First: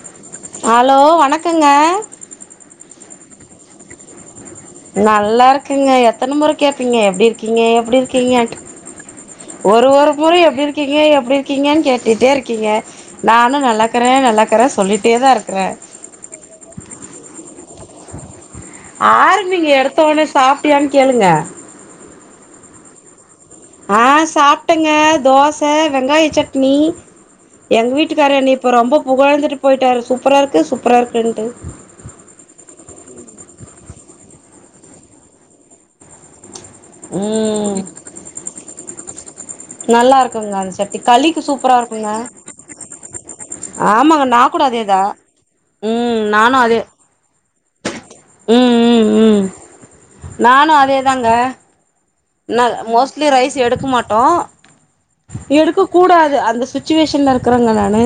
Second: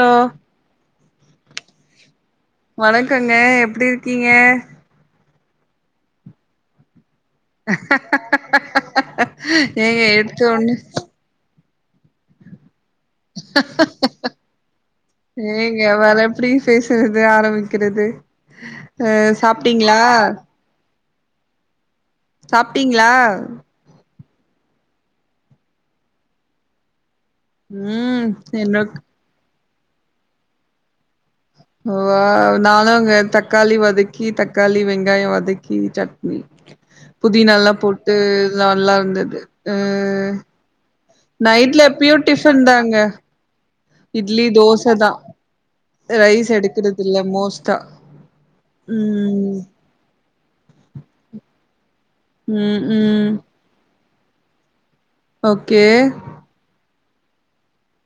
Hello hello வணக்கங்க டி இருக்கீங்க நல்லா இருக்கங்க எத்தன முற கேப்பீங்க எப்டி கீங்க எப்டி இருக்கீங்கன்டு ஒரு ஏங்க ஒரு முறை எடுத்த எப்டி ஒண்ணு இருக்கீங்க எப்டி கீங்கன்னு கேட்டுட்டே இருக்கீங்க நானு நல்லாக்கறே நல்லாக்கறே சொல்லிட்டே தா இருக்கறே ஏங்க வேற எப்டி பேசுறது ஆரம்பி கிறது ஆர்நீங்க எடுத்தோனே சாப்ட்டியான்னு கே கேளுங்க சாப்ட்டீங்ளா ஆ சாப்ட்டங்க தோச வெங்காய சட்னி எங் ம் வீட்டுக்கார் என்னேய்ப்ப என்ன ரொம்ப புகழ்ந்துட் போயிட்டார் சூப்பரா இருக்கு சூப்பரா இருக்குன்ட்டு வாவ் நானுங்க தக்காளி வதக்கி தக்காளி வெங்காய வதக்கி சட்னி புதினாலா ம் போட்டு நல்லா இருந்தது அ நல்லா இருக்குங்க அந்த சட்னி களிக்கு சூப்பரா நைட்ல இருக்குங்க எப்யு டிஃபன் தாங்க ஆமாங்க நா இட்லி கூட அதேதா தோசதா அ ரைஸ் எடுக்கிறதில்ல மோஸ் தா உம் உம் உம் நானோ அதேதாங்க நாக ம் மோஸ்ட்லி ம் ரைஸ் எடுக்கு மா டோ ஓகே எடுக்க கூடாது அந்த சிசு சிசுவேஷன்ல இருக்கிறங்க நானு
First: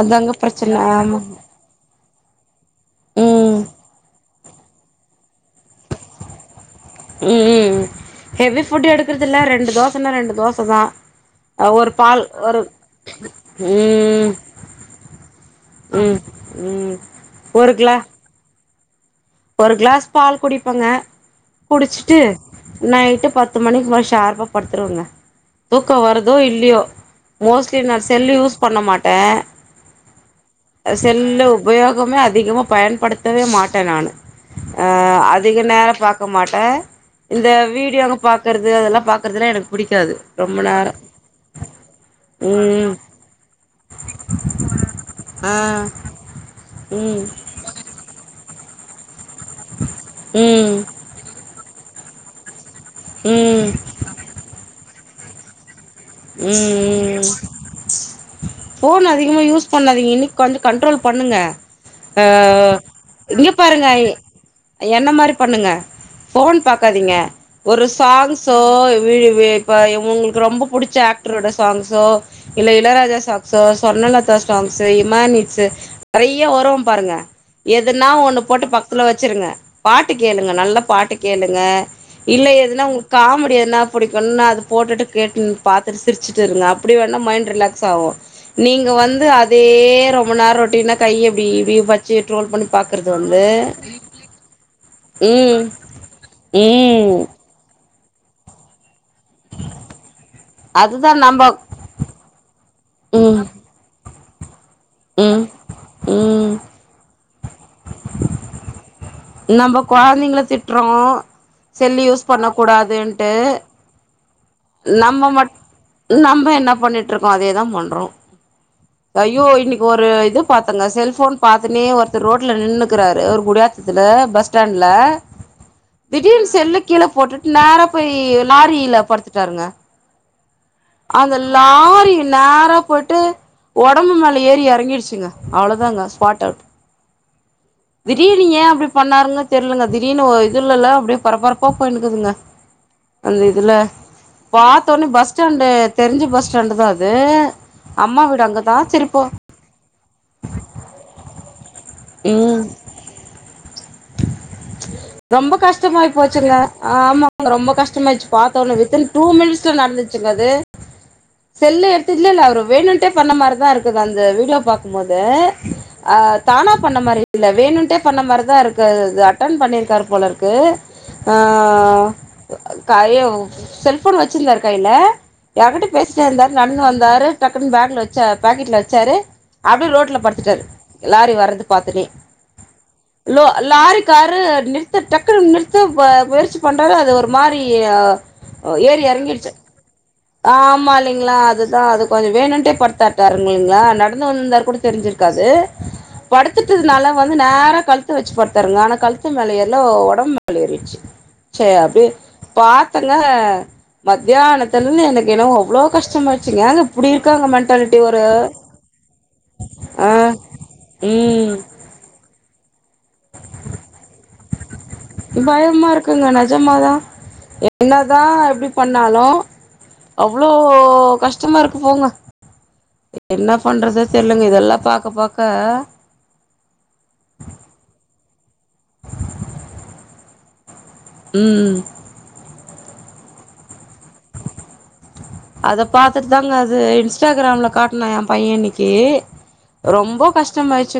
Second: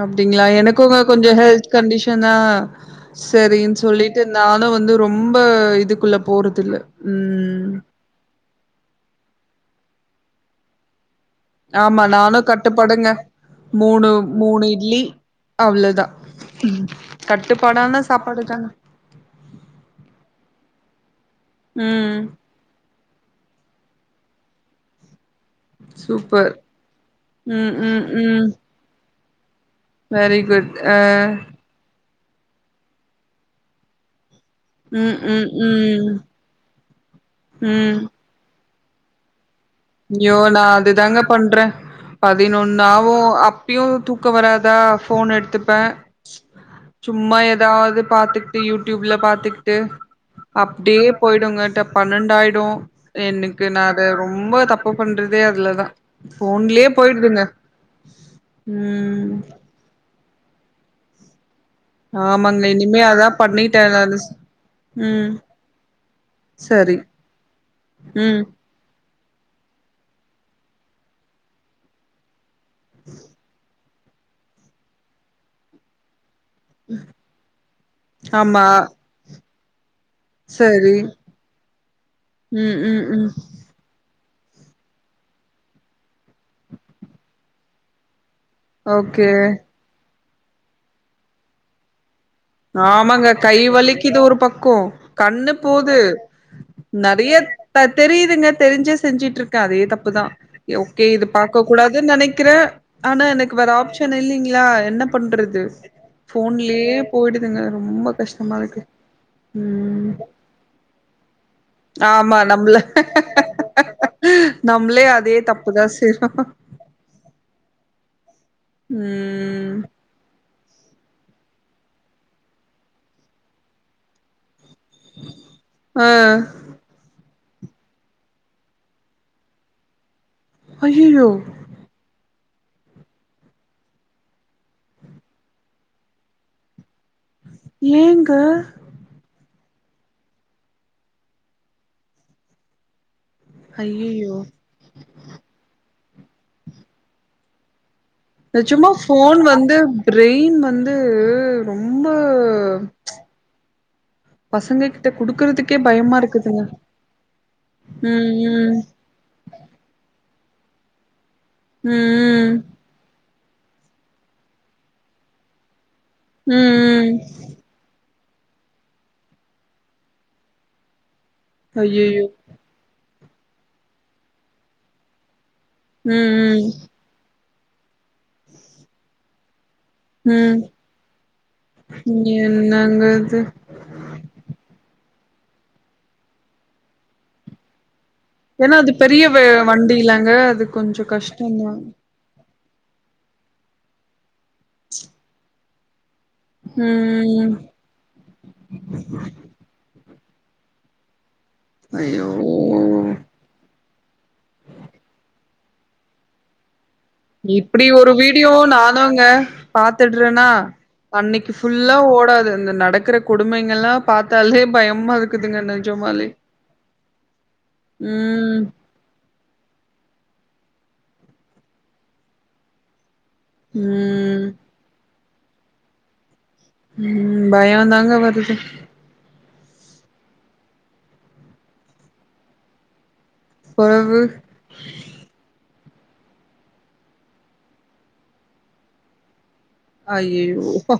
அதாங்க அப்டிங்ளா பிரச்சன எனக்கோங்க ஆமா கொஞ்சோ ஹெல்த் கண்டிசன்னா ம் செரினு சொல்லிட்டு நானு வந்து ரொம்ப இதுக்குள்ள போறதில்ல உம் ம் உம் ஹெவி ஃபுட் எடுக்குற ராத்திர்லா ரெண்டு தோசைன்னா ரெண்டு தோச தா அ ஒரு ஆமா பால் நானு ஒரு கட்டுப்பாடுங்க மூணு ம் மூணு இட்லி அவ்ளோதா ம் ம் ஒரு கிளா கட்டுப்பாடான சாப்பாடுதாங்க ஒரு கிளாஸ் பால் குடிப்பங்க குடிச்சிட்டு ம் நைட்டு பத்து மணிக்கு போல ஷார்பா படுத்துருவங்க தூக்கம் வருதோ சூப்பர் இல்லையோ ம் மோஸ்ட்லி நா ம் செல்லு ம் யூஸ் பண்ண மா ட்டே வெரி குட் அ ஆஹ் செல்லு உபயோகமே அ திகமாக பயன்படுத்தவே மாட்டே நானு ம் அஹ ம் அதிக நேரம் ம் பாக்க மாட்டே இந்த வீடியோங்க பாக்கற அது அதெல்லாம் பாக்கரதலா எனக் யோ நா அதுதாங்க பண்றே பதினொன் ம் ஆவும் அப்புயும் தூக்கம் வராதா ஃபோன் ஆ எடுத்துப்பேன் ம் சும்மா ஏதாவ்து பாத் து யூடியூப்ல பாத் துக்கிட்டு ம் ம் அப்டியே போய்டுங்க டப் பன்னெண்டாயிடும் எனக்கு ம் நா அத ரொம்ப தப் பு பண்றதே அதுலதா உம் ஃபோன்லயே உம் உம் போயிடுதுங்க ஃபோன் ம் அதிகமா யூஸ் பண்ணாதீங்க இன்னிக் கொஞ்சோ கண்ட்ரோல் பண்ணுங்க அ ஆமாங்க இனிமே அதா இங்க பண்ணிட்டே பாருங்க நானு என்ன ம் மாரி பண்ணுங்க ஃபோன் சரி பாக்காதீங்க ஒரு ம் சாங்ஸ்ஸோ வீடுவே இப்ப உங்களுக்கு ரொம்ப புடிச் சா ஆக்டரோட சாங்ஸோ இல்ல இளயராஜா சாங்ஸோ சொர்ணலதா சாங்ஸ் இமான் இட்ஸ் நறைய் ய உறவம் பாருங்க எதுனா ஒண்ணு ஆமா போட்டு பக்கத்துல வச்சிருங்க பாட்டு கேளுங்க நல்ல சரி பாட்டு கேளுங்க இல்ல ம் எதுனா உங்க ம் ம் காமெடி எதுனா புடிக் கன்னா அது போட்டுட்டு கேட்டுன் பாத்ட்டு சிரிச்சுட்டு இருங்க அப்டி வேணா மைண்ட் ரிலாக்ஸ் ஆவும் நீங்க வந்து ஓகே அதே ரொம் ப நேரம் ரோட்டினா கைய இப்டி இப்டி வச் ஆமாங்க கை வலிக்குது ஒரு பக்கம் கண்ணு ம் போது ம் நறைய ப அது தெரியுதுங்க தெரிஞ்சே செஞ்சுட்டு இருக்கே அதே தப்புதா ஓகே அதுதா இது நம்ப பாக்க கூடாதுன்னு நெனைக்கிற ஆனா ம் எனக்கு வேற ஆப்சன் [unintelligible] வந்தா என்ன ம் பண்றது ம் போன்லயே போயிடுதுங்க ரொம்ப கஷ்டமா இருக்கு நம்ம ம் குழந்தைங்கல திட்றோம் செல்லு யூஸ் ஆமா பண்ண நம்ள கூடாதுன்ட்டு நம்ளே நம்ம அதே மட் தப்புதா செய்றோ நம்ம என்ன பண்ணிட்ருக்கோம் அதேதான் பண்றோம் ஐயோ ம் இன்னிக்கு ஒரு இதுப் பாத்தங்க செல்போன் பாத்துன்னே ஒருத்தர் ரோட்ல நின்னுக்கிறாரு ஒரு குடியாத்தத்துல பஸ் ஸ்டாண்ட்ல ஆ திடீர்னு செல்லு கீழ போட்டுட்டு நேரா போய் லாரில படுத்துட்டாருங்க ஐயயோ அந்த லாரி நேரா போய்ட்டு உடம்பு மேல ஏறி இறங்கிடுச்சுங்க அவ்ளோதாங்க ஸ்பாட் அவுட் ஏங்க திடீர்னு ஏன் அப்டி பண்ணாருனு தெரியலங்க திடீர்னு ஒரு இதுலல்லா அப்டியே பரபரப்பா போயுனுகுதுங்க அந்த இதுல ஐயயோ பாத்தோனே பஸ் எனக் தெருஞ்ச பஸ் ஸ்டாண்டு் தான் அது அம்மா வீடு அங்கதா நெஜமா செரிப்போ போன் வந்து பிரெய்ன் வந்து ரொம்ப ம் ச் ரொம்ப கஷ்டமாயி பயமா போச்சுங்க இருக்குதுங்க. ஆமா ரொம்ப கஷ்டமாய்டுச்சு ம் ம். பாத்தோனே வித்தின் டூ மினிட்ஸ்ல நடந்துர்ச்சுங்க அது செல்லு எடுத்து இல்ல இல்ல ம் ம். அவுரு வேணுன்டே பண்ண மாரிதான் இருக்குது அந்த வீடியோ பாக்கும்போது அஹ் ம் தானா பண்ண ம். மாரி இல்ல வேணும்டே பண்ண மாரிதான் இருக் கு அது அட்டன் பண்ணிருக்காரு போலருக்கு ஆஹ் ஐயய்யோ! காயோ ஓ செல்போன் வச்சிருந்தாரு கையில யார்கிட்டயோ பேசிட்டு இருந்தாரு ம் ம். நடந்து வந்தாரு டக்குன்னு பேக்ல வாச்சா பாக்கெட்ல வச்சாரு அப்டியே ரோட்ல ம். படுத்துட்டாரு லாரி வர்றது பாத்துனே என்னங்க இது? லோ லாரி காரு நிறுத்த டக்குனு நிறுத்த முயற்சி பண்றாரு அது ஒரு மாரி ஆஹ் ஏன்னா அது பெரிய வ வண்டில ஆஹ் ஆமா இல்லைங்களா அதுதான் அது கொஞ்சோ வேணும்ட்டே படுத்தாட்டாருங்களீங்களா நடந்து வந்திருந்தாரு கூட தெரிஞ்சிருக்காது படுத்துட்டதுனால வந்து ம். நேரா கழுத்து வச்சு படுத்தாருங்க ஆனா கழுத்து மேல ஏரல உடம் உடம் நல்லாயிருச்சு சரி அபி ஐயோ! பாத்தங்க மத்யானத் [unintelligible] எனக்கு என்னவோ அவ்ளோ கஷ்டமாயிச் ஏங்க இப்டி இருக்காங்க இப்படி மென்டாலிட்டி ஒரு வீடியோ நானுங்க ஆ பாத்துடறனா அன்னைக்கு ம் ஃபுல்லா ஓடாது. இந்த நடக்கிற கொடுமைங்கள்ல்லா பாத்தாலே பயமா இருக்குதுங்க பயமா நெஜமாலே இருக்குங்க நெஜமாதா என்னதா ம் எப்டி பண்ணாலு அவ்ளோ கஷ்டமா இருக்கு போங்க என்ன பண்றத தெரியலைங்க ம் இதெல்லா பாக்க பாக்க க உம் பயோ தாங்க வருது உம் புரவு அத பாத்துட்டு தாங்க அது இன்ஸ்டாகிராம்ல காட்னா எ பைய்ய இன்னைக்கு அய்யயோ ப்பா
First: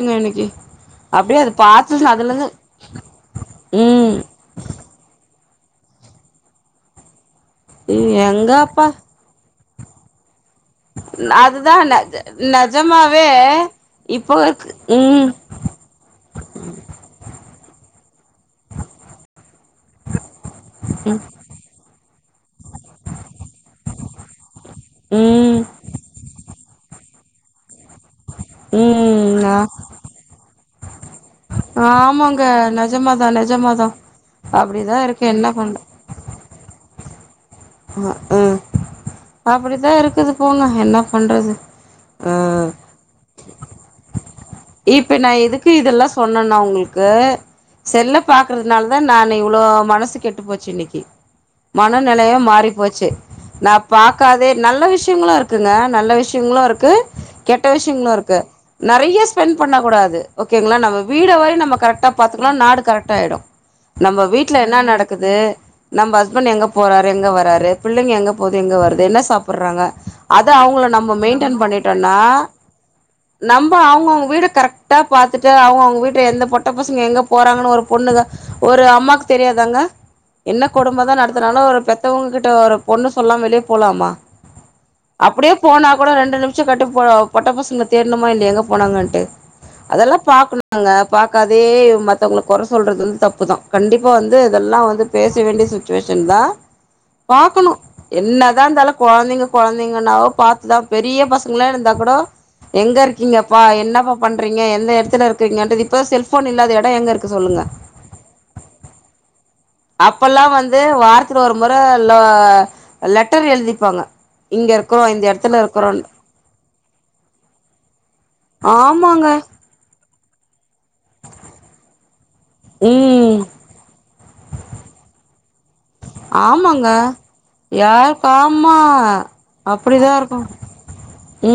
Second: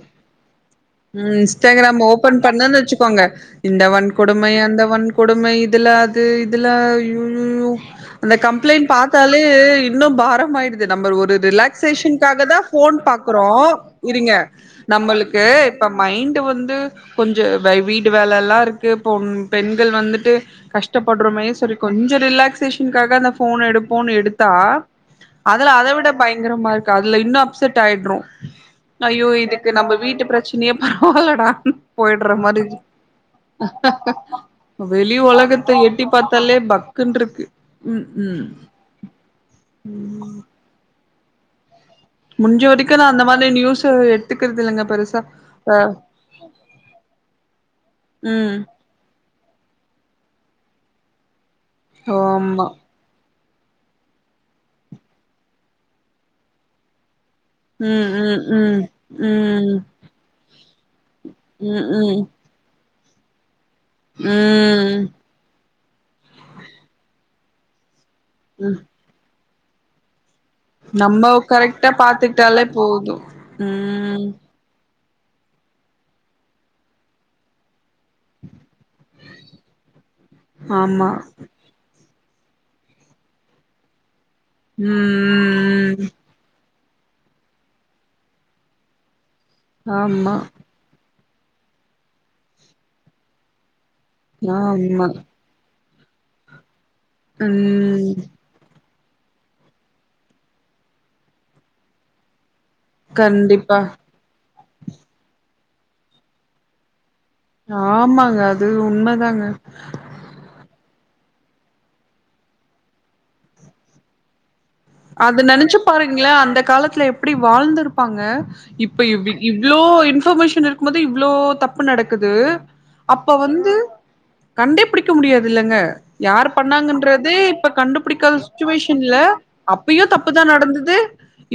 அப்டியே அது இன்ஸ்டாகிராம் பாத்து ஓப்பன் அதுலருந்து பண்ணனு வச்சுக்கோங்க இந்த ம் வன்கொடுமை அந்த வன்கொடுமை இதுல அது இதுல ம் அந்த கம்ப்ளைண்ட் எங்கப்பா பாத்தாலே இன்னும் பாரோ மாயிடுது நம்ப ஒரு அதுதா நெ ரிலாக்சேஷன்க்காகதா ஃபோன் நெஜமாவே பாக்குறோ இருங்க இப்போ இருக்கு ம் நம்மளுக்கு இப்ப மைண்டு வந்து கொஞ்சோ வை வீடு வேலல்லா இருக்கு பொன் பெண்கள் வந்துட்டு கஷ்டப்படறோமே சொல்லி கொஞ்சொ ரிலாக்சேஷன்காக அந்த ஃபோன எடுப் ஃபோன் எடுத் தா ம் ம் அதுல அத விட பயங்கரமா க அதுல இன்னு அப்செட் ஆயிடறோ ஐயோ ம் இதுக்கு நம்ப வீட்டு பிரச்சனயே போகலடா போயிடற ஆமாங்க மாரி நெஜமாதா நெஜமாதா அப்டிதா வெளி இருக்கு என்ன உலகத்த எட்டி பாத்தாலே பக் குன்றுருக்கு ஹ ம் அப்படிதா இருக்குது போங்க என்ன பன்றது முடிஞ்ச வரைக்கு நா அந்த மாரி நியூஸ இப்ப நா எதுக்கு இதெல்லா சொன்னன்னா உங்களுக்கு செல்ல ம் பாக்குறதுனாலதா நானு இவ்ளோ மனசு கெட் டு போச்சு இன்னக்கி மனநெலையம் ஆமா மாறி போச்சு நா பாக்காதே நல்ல விஷ்யங்களுருக்குங்க நல்ல விஷ்யங்களுருக்கு கெட்ட ம் விஷ்யங்ளு இருக்கு ம் ம் நெறைய பென் ம் பண்ணக் கூடாது ஓக்கேங்ளா நம்ம வீடோவை நம்ம ம் கரெக்டா ம் பாத்துக்கணு நாடு கரெட் டாயிடு நம்ம வீட்ல என்னா ம் நடக்குது நம்ப ஹஸ்பண்ட் எங்க போறாரு எங்க வராரு புள் ளைங்க எங்க போது எங்க ம் வருது என்ன சாப் புர்றாங்க அத அவுங்கள நம்ம மெயின்டன் கரெக்டா பண்ணிட்டொன்னா பாத்துக்கிட்டாலே போது நம்ப ம் அவுங்கவுங் ட்டா பாத்துட்டு அவுங்கவுங்க வீட்ல எந்த பொட்ட பசங்க எங்க போறாங்கனு ஒரு பொண்ணுக ஒரு அம்மாக்கு தெரியாதாங்க என்ன ஆமா கொடுமதா நடத்துனாலு ஒரு பெத் த்தவுங்ககிட்ட ஒரு பொண்ணு சொல்லாம வெளிய போலாமா ம் அப்புடியே போனா ம் கூட ரெண்டு நிமிஷொ கட்டு பொ பொட்ட பசங்ல தேட்ணுமா இல்லயா எங்க போனாங்கன்ட்டு அதெல்லா ஆமா பாக்கனுங்க பாக்காதேயே மத்தவங்கள கொற சொல்றது வந்து தப்புதா கண்டிப்பா வந்து இதெல்லா வந்து ஆமா பேச வேண்டி சு சுச்சுவேஷன்தா பாக்கணு ம் என்னதா இருந்தாலும் கொழந்தைங்க கொழந்தைங்கனாவ் பாத்துதா பெரிய பசங்ளா இருந்தா கூட எங்க இருக்கிங்கப்பா கண்டிப்பா என்னப்பா பன் பண்றீங்க எந்த எடத்துல இருக்கீங்கன் இப்போ செல்ஃபோன் இல்லாத எட எங்கருக்கு ஆமாங்க அது உண்மதாங்க அப்பல்லா வந்து வாரத்துல ஒரு முற லெ லெட்டர் எழுதிப்பாங்க இங்க இருக்குறோ இந்த அது எடத்துல நெனச்சு இருக்குறோன்னு பாருங்களே அந்த காலத் ல எப்டி வாழ்ந்திருப் ப்பாங்க இப்ப இவ் ஆமாங்க இவ்ளோ இன் இன்பர்மேசன் இருக்கும்போது இவ்ளோ தப்பு நடக்குது, அப்ப ம் வந்து கண்டே பிடிக்க முடியாதுல்லங்க. யாரு ஆமாங்க பண்ணாங்கன்றதே இப்ப யாருக்கு கண்டுபிடிக்காத ஆமா சுச்சுவேஷன்ல அப்பியு அப்டிதா இருக்கு தப்புதா நடந்தது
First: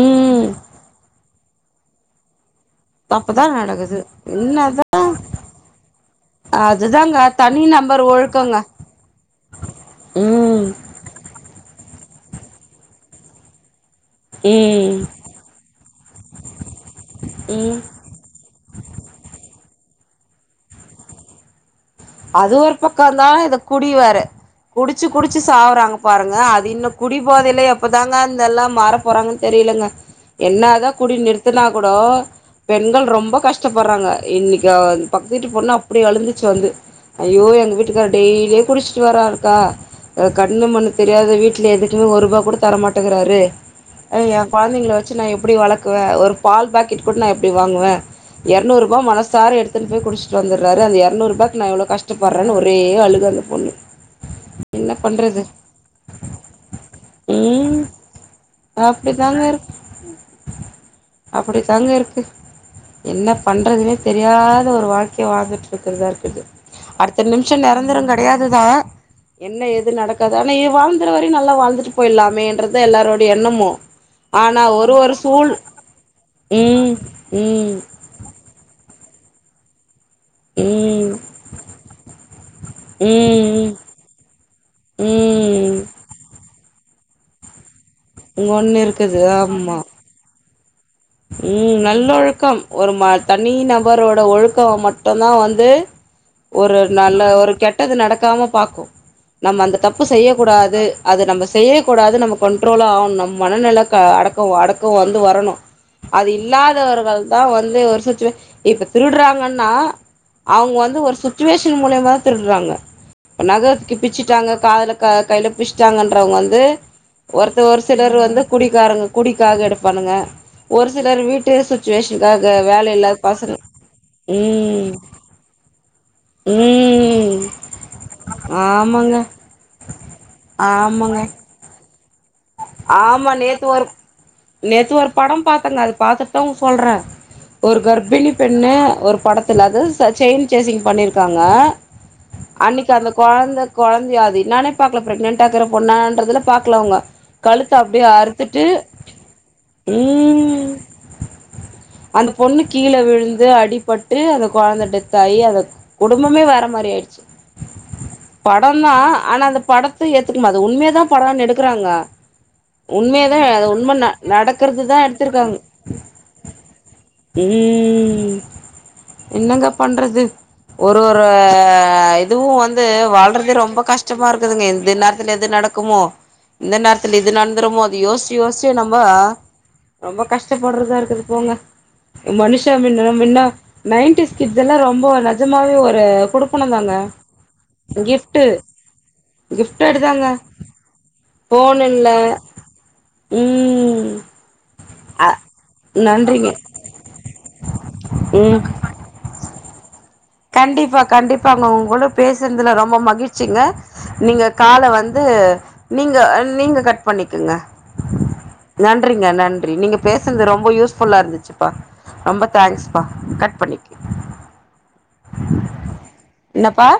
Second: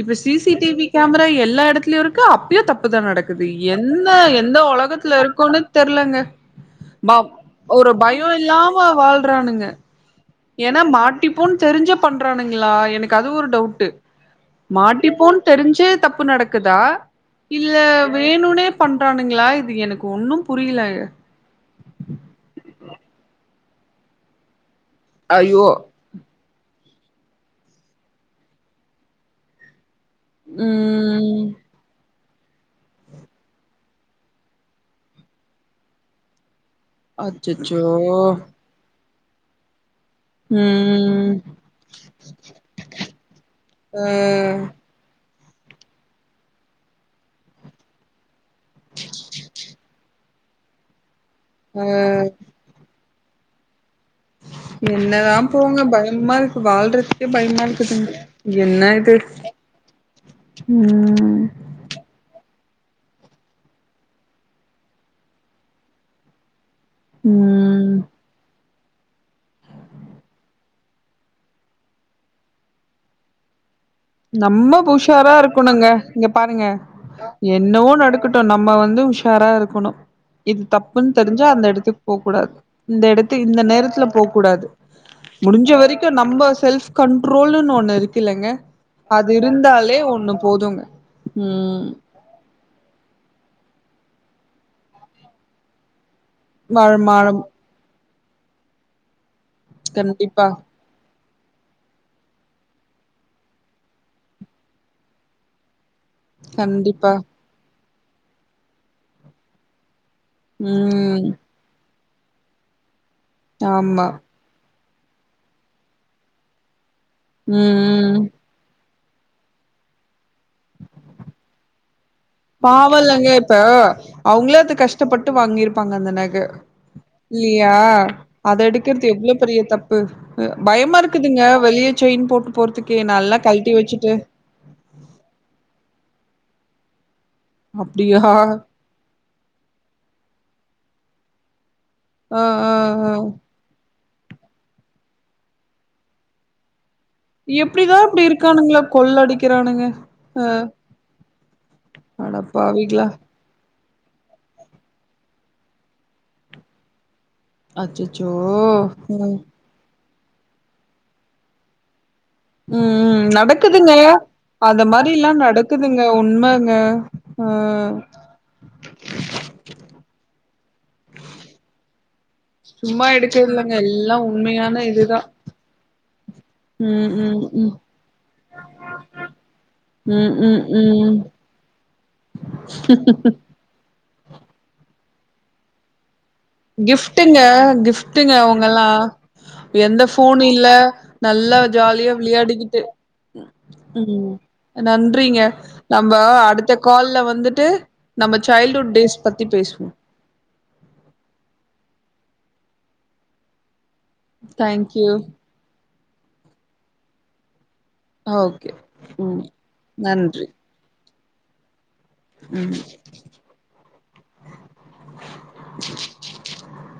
இப்ப சிசிடிவி கேமரா கேமரா எல்லா இடத்லியு இருக்கு அப்பியும் தப்பு தப்புதா நடக்குது நடக்குது என்ன எந்த என்னதா உலகத்துல இருக்கோன்னு தெர்லங்க ப அதுதாங்க தனி ஒரு நபர் பயம் ஒழுக்கங்க இல்லாம வாழ்றானுங்க ம் ஏனா மாட்டிப்போனு தெரிஞ்ச பண்றானுங்ளா எனக்கு அது ஒரு டவுட்டு ம் மாட்டிப்போன் தெரிஞ்சே தப்பு நடக்குதா, இல்ல ம் வேணுனே பண்றானுங்ளா இது எனக்கு ஒன்னு புரில அது ஒரு பக்கந்தா இத குடி வேற குடிச்சு குடிச்சு ஐயோ சாவறாங்க பாருங்க அது இன்னு குடி போதைல எப்பதாங்க அந்தெல்லா மாறப் போறாங்கனு தெரிலங்க என்னாதா குடி ம் நிறுத்தனா கூட பெண்கள் ரொம்ப கஷ்டப்பறாங்க இன்னிக்கி பக்த்துவீட்டு பொண்ணு அப்டி அழுதுச்சு வந்து ஐயோ எங்க அச்சச்சோ வீட்டுக்கார் டெய்லி குடிச்சு வரார்க்கா கண்ணு மண்ணு தெரியாத ம் வீட்ல எதுக்குமே ஒருபா கூட தரமாட்டுகறாரு அ எ கொழந்தைங்கள வச்சு நா எப் எப்டி வளக்குவ ஒரு பால் பாக்கிட் கூட நா எப்டி வாங்குவ எரநூறுபா மனசார எடுத்துன் போய் குடிச்சிட் வந்தராரு அந்த எரநூறுபாக்கு அ கஷ்டப்பட்றேனு ஒரே அழுக் கா அந்த பொண்ணு என்ன என்னதா பண்றது போங்க பயமா இருக்கு வாழ்றதுக்கே பயமா ம் இருக்குதுங்க என்னது அப்டித்தாங்க இருக்கு ம் அப்டித்தாங்க இருக்கு என்ன பண்றதுன்னே தெரியாத ஒரு வாழ்கைய வாழ்ந்துட்ருக்குறதா இருக்குது அடுத்த நிமிஷ ம் நெரந்திர கெடையாதுதா என்ன எது நடக்காது ஆனா ஏ வாழ்ந்தற வரையு நல்லா வாழ்ந்துட்டு போயிடலாமே என்றத எல்லாரோட அப்டி எண்ணமோ நம்ம உஷாரா இருக்குணுங்க இங்க பாருங்க ம் ம் என்னவோ நடக்கட்டு நம்ம வந்து உஷ ஷாரா இருக்குணு இது தப்புன்னு ம் தெரிஞ்சா அந்த இடத்துக்கு போ கூடாது இந்த இடத்து இந்த ம் நேரத்துல போ கூடாது முடிஞ்ச ம் வரைக்கு நம்ம செல்ப் கண்ட்ரோல்னு ஒன்னு இருக் ங்க ஒன்னு இருக் அது இருந்தாலே ஒன்னு போதுங்க ம் நல்லொழக்கம் ஒரு மா தனி நபரோட ஒழுக்கோ மட்டும்தா வந்து ஒரு நல்ல வாழமானம் ஒரு கெட்டது நடக் க்காம பாக்கு நம்ம அந்த தப்பு செய்யக் கண்டிப்பா கூடாது அது நம்ம செய்யக்கூடாது நம்ம கண்ட்ரோலாகாணு நம்ம மனநில அடக்க அடக்க வந்து வரணு அது கண்டிப்பா இல்லாதவர்கள்தா வந்து ஒரு சொச்சுவ இப்ப திருடுறாங்கன்னா அவங்க வந்து ஒரு ம் சுச்சுவேஷன் மூலியமா த்திருட்றங்க நக கி ஆமா பிச்சிட்டாங்க காதுல க கையில பிச்சிட்டாங்கன்றவங்க வந்து ஒருத்த ம் ஒரு சிலர் ம் வந்து குடிக்காரங்க குடிக்காக எடுப்பானுங்க ஒரு சிலர் வீட்டு சுச்சுவேஷ் பாவல்லங்க இப்போ அவங்கள அது ம் கஷ்டப்பட்டு வாங்கிருப்பாங்க அந்த நக ம் இல்லையா அத எடுக்கிறது ஆமாங்க எவ்வளவு பெரிய தப்பு பயமா ஆமாங்க இருக்குதுங்க வெளியே ஆமா நேத்து ஒரு நேத்து ஒரு படம் பாத்தங்க அது பாத்து த்தங்க சொல்றே ஒரு அப்டியா? கர்ப்பிணி பெண்ணு ஒரு படத்துல அது செயின் சேசிங் பண்ணிருக் க்காங்க அ, அ, அன்னைக்கு அந்த அ. குழந்த குழந்த அது என்னானே பாக்கல அவுங்க பிரெக்னென்ட்டா இருக்கிற பொண்ணான்றதுலா பாக்கல அவங்க கழுத்த எப்டிதா அப்டியே அப்டி அறுத்துட்டு இருக்கானுங்களோ கொள்ள அடிக்கிறானுங்க அஹ் ம் அந்த பொண்ணு கீழ விழுந்து அடிப்ப ட்டு அந்த குழந்த டெத்தாயி அந்த குடும்பமே வேற மாரி ஆயிடுச்சு அச்சச்சோ உஹ்ம் ஏத்துக்கனு அது உண்மயதா படம்ன்னு எடுக்குறாங்க ம், ம். உண்மயதா நடக்குதுங்க. உண்ம அந்த நடக்கறதுதா மாரிலாம் எடுத்திருக்காங்க நடக்குதுங்க. உண்மங்க. அ உம் என்னங்க பண்றது ஒரு ஒரு துவு வந்து சும்மா எடுக்கறது வாழ்றதே இல்லங்க. ரொம்ப எல்லாம் கஷ்டமா இருக்குதுங்க உண்மையான எந்த இதுதான். நேரத்தில எது நடக்குமோ எந்த ம், நேரத் இது ம், ம். நடந்துருமோ அது யோஸ்ச்சு யோஸ்ச்சே நம்ம ரொம்ப ம், ம், கஷ்டப்படுறதா ம். இருக்குது போங்க மனுஷன் நம்மன்ன நைன்டிஸ் கிட்ஸ்ல்லா ரொம்ப நெஜமாவே ஒரு குடுப்பனம் தாங்க கிப்ட்டுங்க கிப்ட்டுங்க கிஃப்ட் அவுங்கல்லா கிஃப்டட் எந்த தாங்க ஃபோன் இல்ல நல்லா ஃபோன் இல்ல ஜாலியா விளையாடிக்கிட்டு ம் அ நன்றிங்க நம்ம நன்றிங்க அடுத்த கால்ல வந்துட்டு நம்ம ம் சைல்ட்ஹுட் டேஸ் பத்தி பேசுவோம் கண்டிப்பா கண்டிப்பாங்க உங்களோட பேசுனதுல ரொம்ப மகிழ்ச்சிங்க நீங்க கால தேங்க்யூ வந்து நீங்க நீங்க கட் பண்ணிக்கங்க ஓகே நன்றிங்க ம் நன்றி நீங்க நன்றி பேசுனது ரொம்ப யூஸ் ஃபுல்லா இருந்துச்சுப்பா ரொம்ப ம் தேங்க்ஸ்பா கட் பண்ணிக்கு என்னப்பா